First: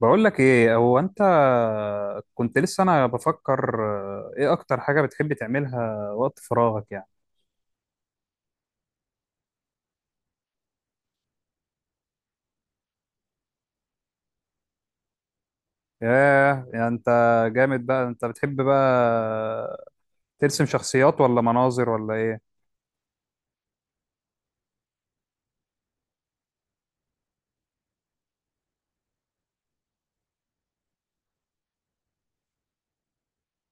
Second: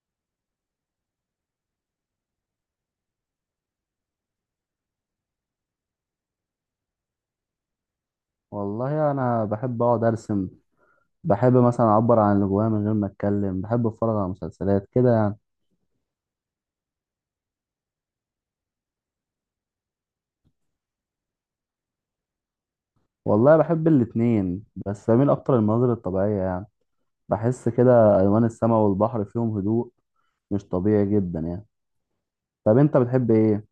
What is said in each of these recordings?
بقول لك ايه هو انت؟ كنت لسه انا بفكر، ايه اكتر حاجة بتحب تعملها وقت فراغك يعني؟ والله انا بحب اقعد ارسم. بحب مثلا اعبر عن اللي جوايا من غير ما اتكلم، بحب اتفرج على مسلسلات كده يعني. ياه، يعني انت جامد بقى. انت بتحب بقى ترسم شخصيات ولا مناظر ولا ايه؟ والله بحب الاتنين بس بميل اكتر للمناظر الطبيعية يعني. بحس كده الوان السماء والبحر فيهم هدوء مش طبيعي جدا يعني. طب انت بتحب ايه؟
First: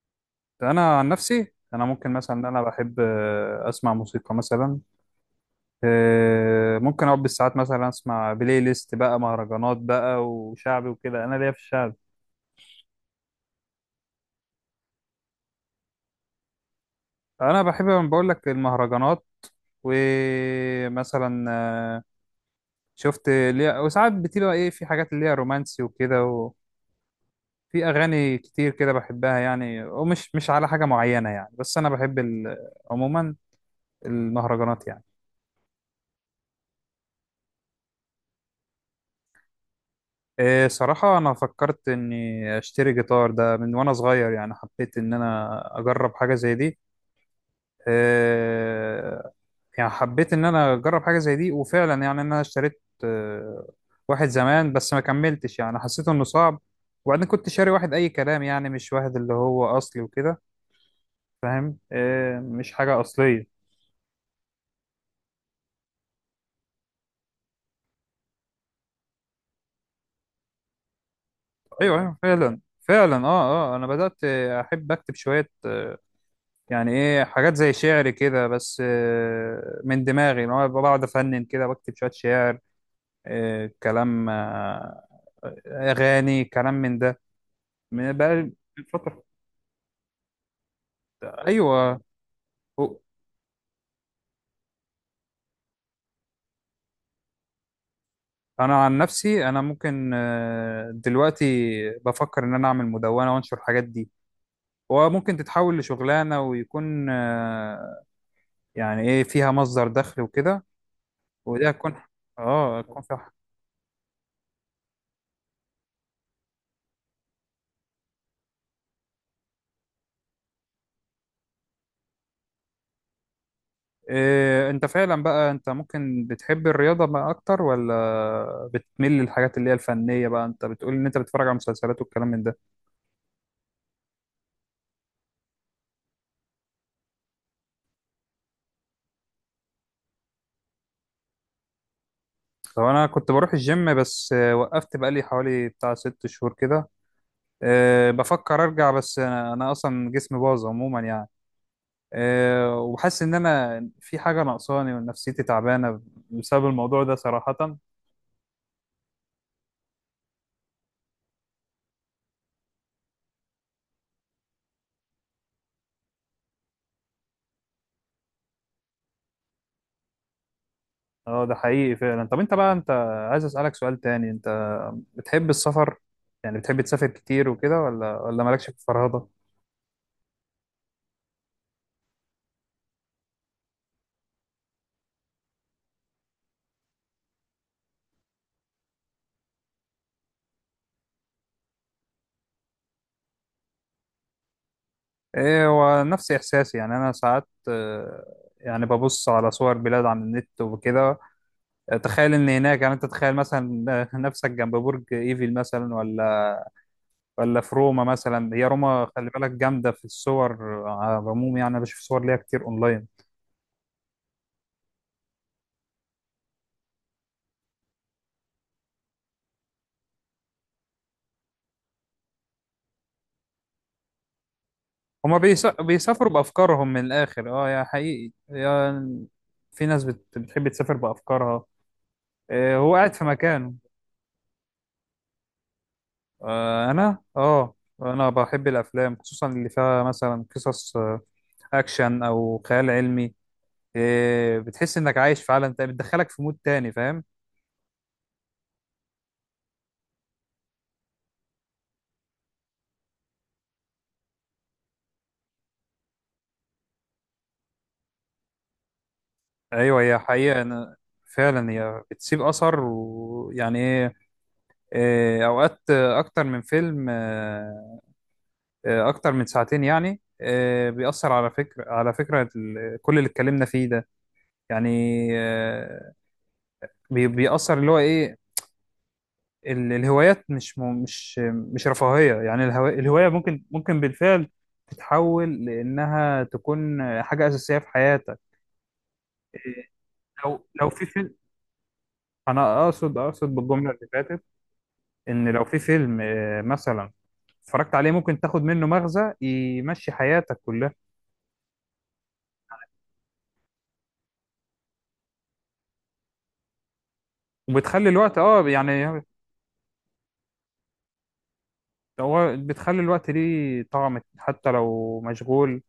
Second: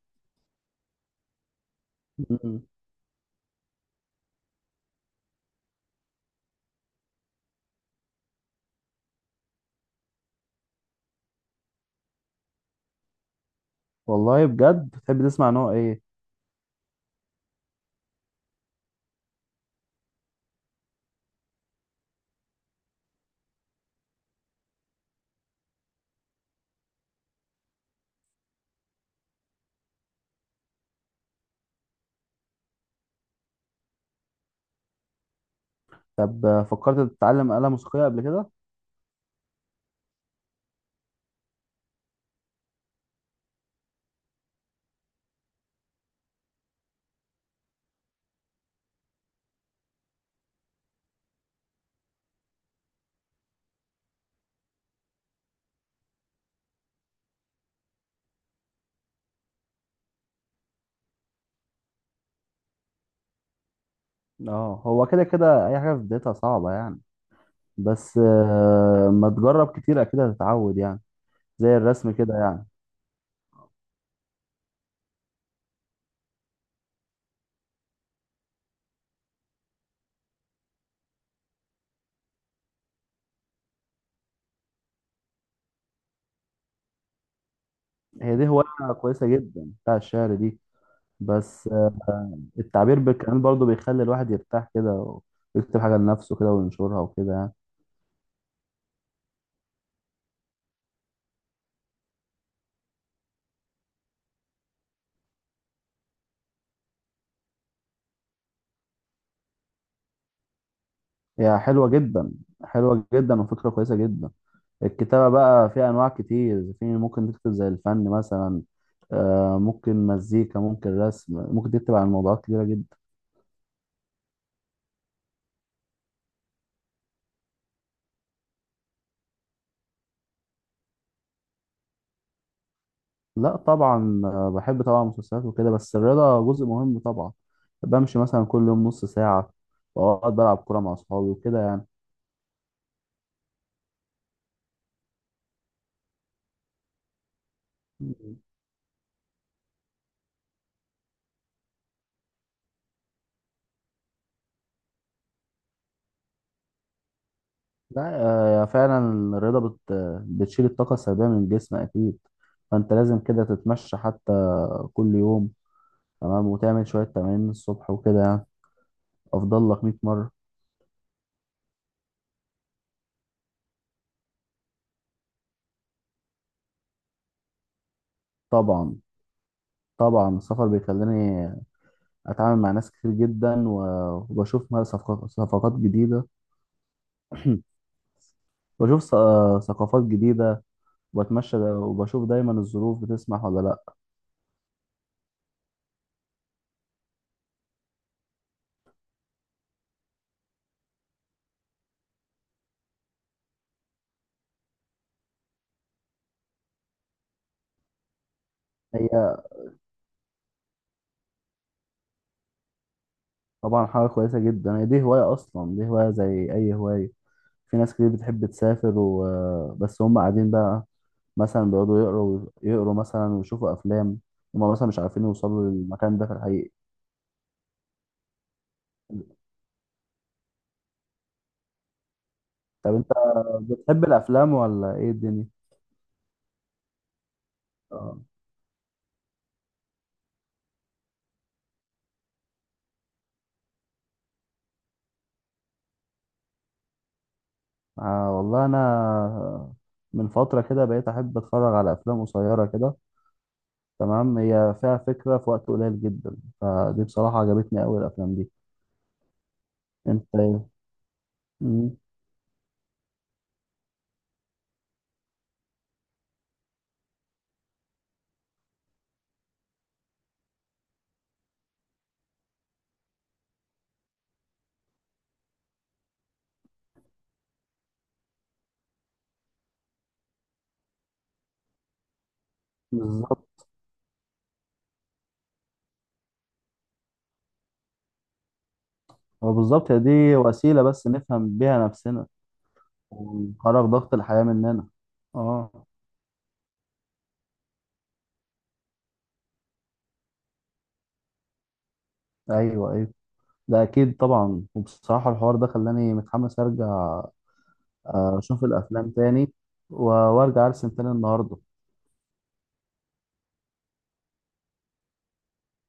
انا عن نفسي انا ممكن مثلا إن انا مم. بحب، اسمع موسيقى مثلا. ممكن اقعد بالساعات مثلا اسمع بلاي ليست بقى، مهرجانات بقى وشعبي وكده، انا ليا في الشعب. والله بجد بتحب تسمع نوع ايه؟ انا بحب بقول لك المهرجانات، ومثلا شفت ليها، وساعات بتبقى ايه، في حاجات اللي هي رومانسي وكده، وفي اغاني كتير كده بحبها يعني، ومش مش على حاجه معينه يعني. بس انا بحب عموما المهرجانات يعني. طب فكرت تتعلم آلة موسيقية قبل كده؟ إيه صراحه، انا فكرت اني اشتري جيتار ده من وانا صغير، يعني حبيت ان انا اجرب حاجه زي دي. إيه، يعني حبيت ان انا اجرب حاجه زي دي، وفعلا يعني انا اشتريت واحد زمان، بس ما كملتش يعني، حسيت انه صعب. وبعدين كنت شاري واحد اي كلام يعني، مش واحد اللي هو اصلي وكده، فاهم؟ إيه، مش حاجة أصلية. اه هو كده كده اي حاجة في بدايتها صعبة يعني، بس ما تجرب كتير اكيد هتتعود يعني، زي أيوه الرسم أيوه، كده فعلا يعني. فعلا، أه أه، أنا بدأت أحب أكتب شوية، يعني إيه حاجات زي شعر كده، بس من دماغي، إن هو بقعد أفنن كده بكتب شوية شعر. كلام، أغاني، كلام من ده بقى، هي دي من هواية فترة. كويسة جدا بتاع الشعر دي، بس أيوه. و- التعبير بالكلام برضه بيخلي الواحد يرتاح كده، ويكتب حاجة لنفسه كده وينشرها وكده يعني. أنا عن نفسي أنا ممكن، دلوقتي بفكر إن أنا أعمل مدونة وأنشر الحاجات دي، وممكن تتحول لشغلانة ويكون يعني ايه، فيها مصدر دخل وكده. هي ودي حلوة هتكون، جدا، اه هتكون حلوة صح. جدا وفكرة كويسة جدا. الكتابة بقى فيها أنواع كتير، في ممكن تكتب زي الفن مثلا، ممكن مزيكا، ممكن رسم، ممكن تكتب عن موضوعات كتيرة جدا. إيه، انت فعلا بقى، انت ممكن بتحب الرياضة بقى اكتر، ولا بتميل للحاجات اللي هي الفنية بقى؟ انت بتقول ان انت بتتفرج على مسلسلات والكلام من ده. لا طبعا، بحب طبعا المسلسلات وكده، بس الرياضة جزء مهم طبعا. بمشي مثلا كل يوم نص ساعة، وأقعد بلعب كورة مع أصحابي وكده طب انا كنت بروح الجيم، بس وقفت بقى لي حوالي بتاع 6 شهور كده. إيه، يعني. بفكر ارجع، بس أنا اصلا جسمي باظ عموما يعني. إيه، وحاسس ان انا في حاجة ناقصاني ونفسيتي تعبانة بسبب الموضوع ده صراحة. لا، فعلا الرياضة بتشيل الطاقة السلبية من الجسم أكيد. فأنت لازم كده تتمشى حتى كل يوم، تمام، وتعمل شوية تمارين الصبح وكده يعني. أفضل لك 100 مرة. اه ده حقيقي فعلا. طب انت بقى، انت عايز اسالك سؤال تاني، انت بتحب السفر؟ يعني بتحب تسافر كتير وكده، ولا مالكش في طبعا، الفرهده؟ طبعا السفر بيخليني أتعامل مع ناس كتير جدا، وبشوف صفقات جديدة. بشوف ثقافات جديدة، وبتمشى وبشوف دايما الظروف بتسمح ولا لأ. ايه، هو نفس احساسي. يعني انا ساعات يعني ببص على صور بلاد على النت وكده، تخيل ان هناك. يعني انت تخيل مثلا نفسك جنب برج ايفل مثلا، ولا ولا في روما مثلا. هي روما خلي هي بالك جامده في الصور. على العموم يعني، انا بشوف صور ليها كتير اونلاين. طبعا حاجة كويسة جدا، هي دي هواية أصلا، دي هواية زي أي هواية. في ناس كتير بتحب تسافر وبس، هم قاعدين بقى مثلا، بيقعدوا يقروا مثلا ويشوفوا أفلام، هم مثلا مش عارفين هما يوصلوا للمكان ده بيسافروا في الحقيقة. بأفكارهم من الآخر. اه، يا حقيقي، يا في ناس بتحب تسافر بأفكارها، هو طب أنت قاعد في مكانه. بتحب الأفلام ولا إيه الدنيا؟ أنا اه، آه. أنا بحب الأفلام، خصوصا اللي فيها مثلا قصص أكشن أو خيال علمي. بتحس إنك عايش في عالم تاني، بتدخلك في مود تاني، فاهم. والله أنا من فترة كده بقيت أحب أتفرج على أفلام قصيرة كده، تمام، هي فيها فكرة في وقت قليل جدا، فدي بصراحة عجبتني أوي الأفلام دي. أيوه، هي أنت حقيقة. إيه؟ أنا فعلا مم. هي بتسيب أثر. ويعني إيه، أوقات أكتر من فيلم، اكتر من ساعتين يعني بيأثر على فكرة، على فكرة كل اللي اتكلمنا فيه ده. يعني بيأثر اللي هو ايه، الهوايات مش م- مش مش رفاهية يعني. الهواية بالظبط. ممكن بالفعل تتحول لأنها تكون حاجة أساسية في حياتك. هو إيه، بالظبط، هي دي لو وسيلة لو في بس فيلم، نفهم بيها نفسنا، أنا أقصد خرج بالجملة اللي ضغط فاتت، الحياة مننا. إن لو في اه، فيلم مثلا اتفرجت عليه، ممكن تاخد منه مغزى يمشي حياتك كلها. ايوه ايوه، ده اكيد طبعا. وبصراحة الحوار ده خلاني متحمس ارجع، وبتخلي الوقت، اشوف اه الافلام يعني، تاني، وارجع ارسم تاني النهاردة. هو بتخلي الوقت ليه طعم حتى لو مشغول.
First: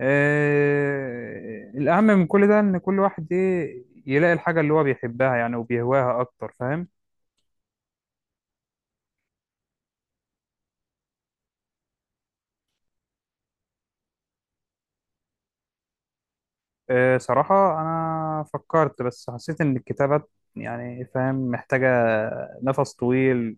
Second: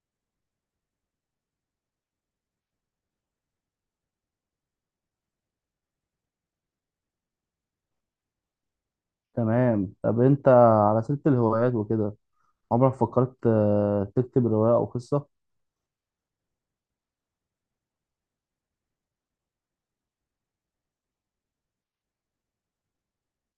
الأهم من كل ده إن كل واحد إيه يلاقي الحاجة اللي هو بيحبها يعني وبيهواها أكتر، فاهم. تمام. طب انت على سيرة الهوايات وكده، عمرك فكرت تكتب رواية او قصة؟ صراحة أنا فكرت، بس حسيت إن الكتابات يعني فاهم، محتاجة نفس طويل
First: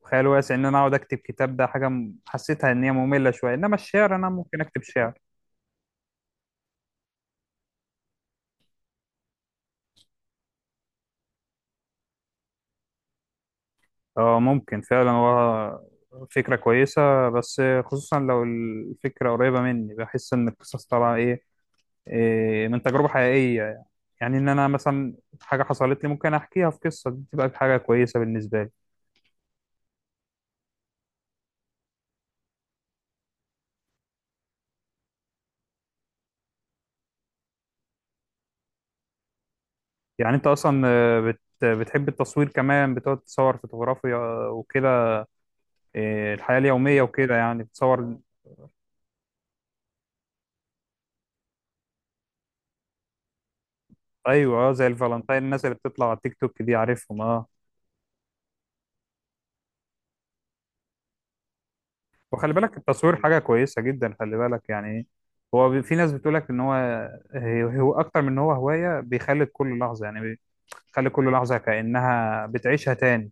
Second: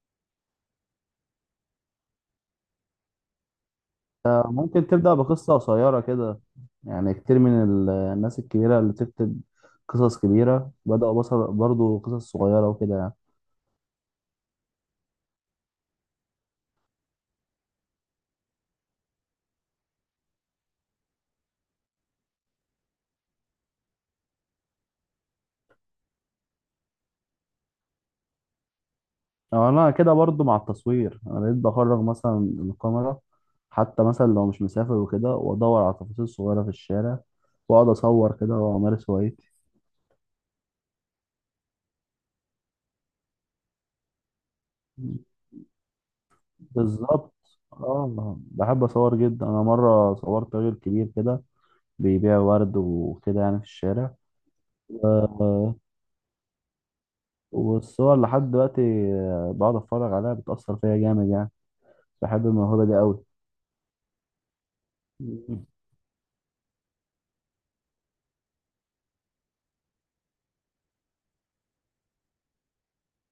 وخيال واسع، إن أنا أقعد أكتب كتاب. ده حاجة حسيتها إن هي مملة شوية، إنما الشعر أنا ممكن أكتب ممكن شعر. تبدأ بقصة قصيرة كده يعني. كتير من الناس الكبيرة اللي تكتب قصص كبيرة بدأوا بصر برضو قصص صغيرة وكده يعني. اه ممكن فعلا، هو فكرة كويسة، بس خصوصا لو الفكرة قريبة مني، بحس إن القصص طالعة إيه، من تجربة حقيقية يعني. يعني إن أنا مثلا حاجة حصلت لي ممكن أحكيها في قصة، دي تبقى حاجة كويسة بالنسبة لي. أو انا كده برضو مع التصوير، انا بقيت بخرج مثلا الكاميرا حتى مثلا لو مش مسافر وكده، وادور على التفاصيل الصغيره في الشارع، واقعد اصور كده وامارس هوايتي. يعني أنت أصلا بتحب التصوير كمان، بتقعد تصور فوتوغرافيا وكده، إيه الحياة اليومية بالظبط. وكده يعني بتصور. اه بحب اصور جدا، انا مره صورت راجل كبير كده بيبيع ورد وكده يعني في الشارع. أيوه زي الفالنتين، الناس آه، اللي بتطلع على التيك توك دي، عارفهم، أه. والصور لحد دلوقتي بقعد اتفرج عليها، بتاثر فيا جامد يعني. بحب وخلي بالك الموهبه دي التصوير حاجة كويسة جدا، خلي بالك يعني إيه، قوي. هو في ناس بتقولك ان هو، هو اكتر من ان هو هواية. بيخلي كل لحظة يعني، بيخلي كل لحظة كأنها بتعيشها تاني.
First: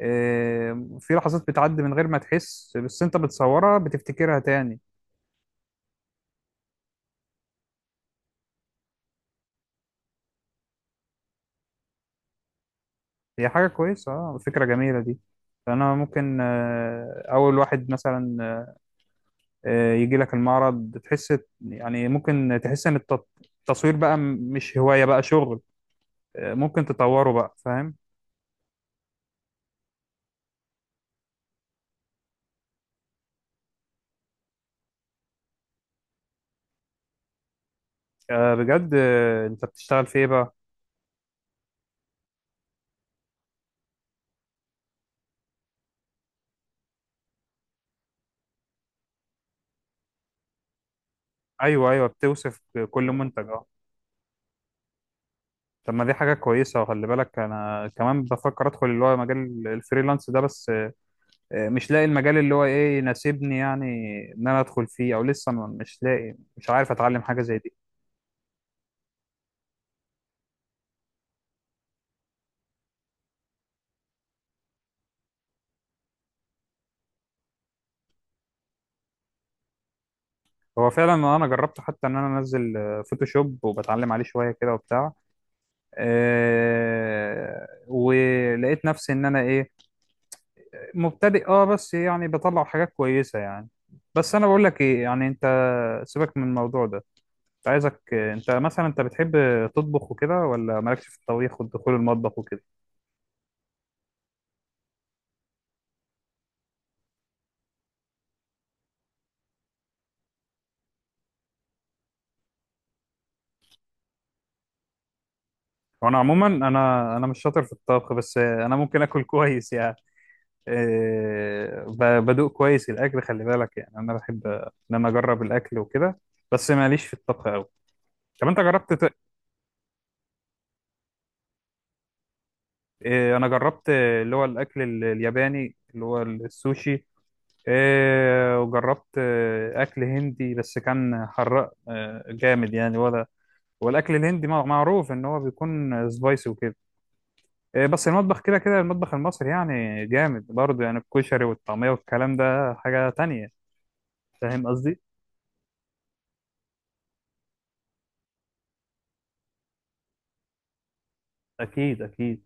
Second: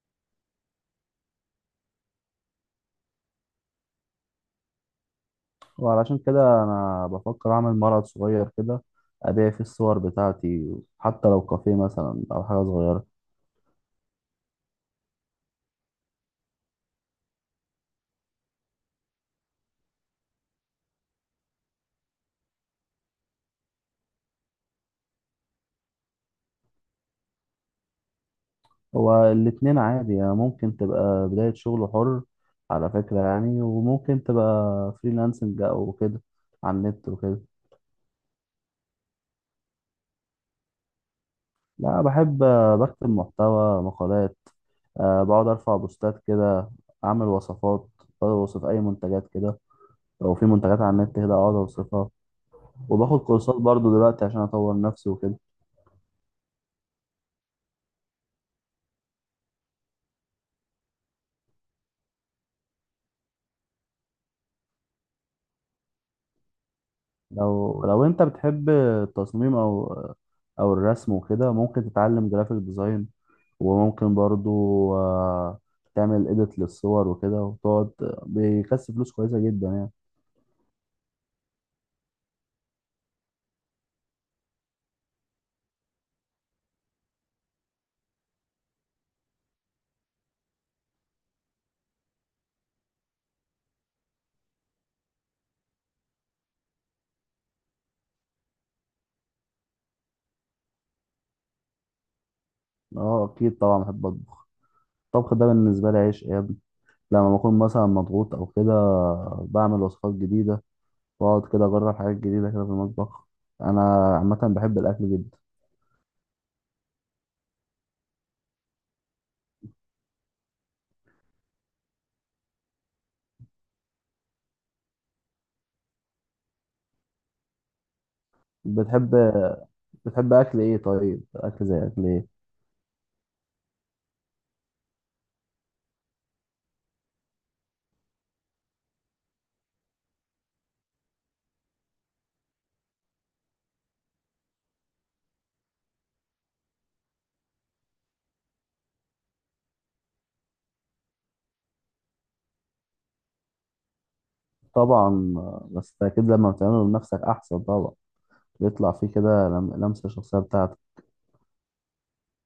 إيه، في لحظات بتعدي من غير ما تحس، بس انت بتصورها، بتفتكرها تاني. وعلشان كده انا بفكر اعمل معرض صغير كده، ابيع فيه الصور بتاعتي، حتى لو كافيه مثلا او حاجه صغيره. هي حاجة كويسة، اه، فكرة جميلة دي. فانا ممكن اول واحد مثلا يجي لك المعرض، تحس، يعني ممكن تحس ان التصوير بقى مش هواية بقى شغل. ممكن تطوره بقى، فاهم. هو الاتنين عادي يعني، ممكن تبقى بدايه شغل حر على فكره يعني، وممكن تبقى فريلانسنج او كده على النت وكده. بجد، انت بتشتغل في ايه بقى؟ لا، بحب بكتب محتوى مقالات، أه بقعد ارفع بوستات كده، اعمل وصفات، بوصف اي منتجات كده. لو في منتجات على النت كده اقعد ايوه ايوه، اوصفها. بتوصف كل وباخد منتج، كورسات اه. برضو دلوقتي عشان اطور نفسي وكده. طب ما دي حاجه كويسه. وخلي بالك انا كمان بفكر ادخل اللي هو مجال الفريلانس ده، بس مش لاقي المجال اللي هو ايه يناسبني يعني، ان انا ادخل فيه. او لسه مش لاقي، مش عارف اتعلم حاجه زي دي. لو انت بتحب التصميم او او الرسم وكده، ممكن تتعلم جرافيك ديزاين. وممكن برضو، آه، تعمل اديت للصور وكده وتقعد، بيكسب فلوس كويسة جدا يعني. هو فعلا انا جربت، حتى ان انا انزل فوتوشوب وبتعلم عليه شويه كده وبتاع. ولقيت نفسي ان انا ايه، مبتدئ اه، بس يعني بطلع حاجات كويسه يعني. بس انا بقول لك ايه، يعني انت سيبك من الموضوع ده. كنت عايزك، انت مثلا انت بتحب تطبخ وكده، ولا مالكش في الطبيخ والدخول المطبخ وكده؟ اه اكيد طبعا بحب اطبخ. الطبخ ده بالنسبة لي عيش يا ابني. لما بكون مثلا مضغوط او كده، بعمل وصفات جديدة، واقعد كده اجرب حاجات جديدة كده في المطبخ. انا عامة بحب الاكل جدا. وانا عموما انا مش شاطر في الطبخ، بس انا ممكن اكل كويس يعني. إيه، بدوق كويس الاكل، خلي بالك يعني، انا بحب ان انا اجرب الاكل وكده، بس ماليش في الطبخ قوي. طب انت جربت بتحب بتحب اكل ايه؟ طيب اكل زي اكل ايه؟ إيه، انا جربت اللي هو الاكل الياباني اللي هو السوشي. إيه، وجربت اكل هندي بس كان حراق جامد يعني، ولا والاكل الهندي معروف ان هو بيكون سبايسي وكده. إيه، بس المطبخ كده كده المطبخ المصري يعني جامد برضه يعني، الكشري والطعميه والكلام ده حاجه تانية، فاهم قصدي؟ طبعا، بس ده أكيد لما بتعمله لنفسك أحسن طبعا، بيطلع فيه كده لمسة شخصية بتاعتك. اكيد اكيد.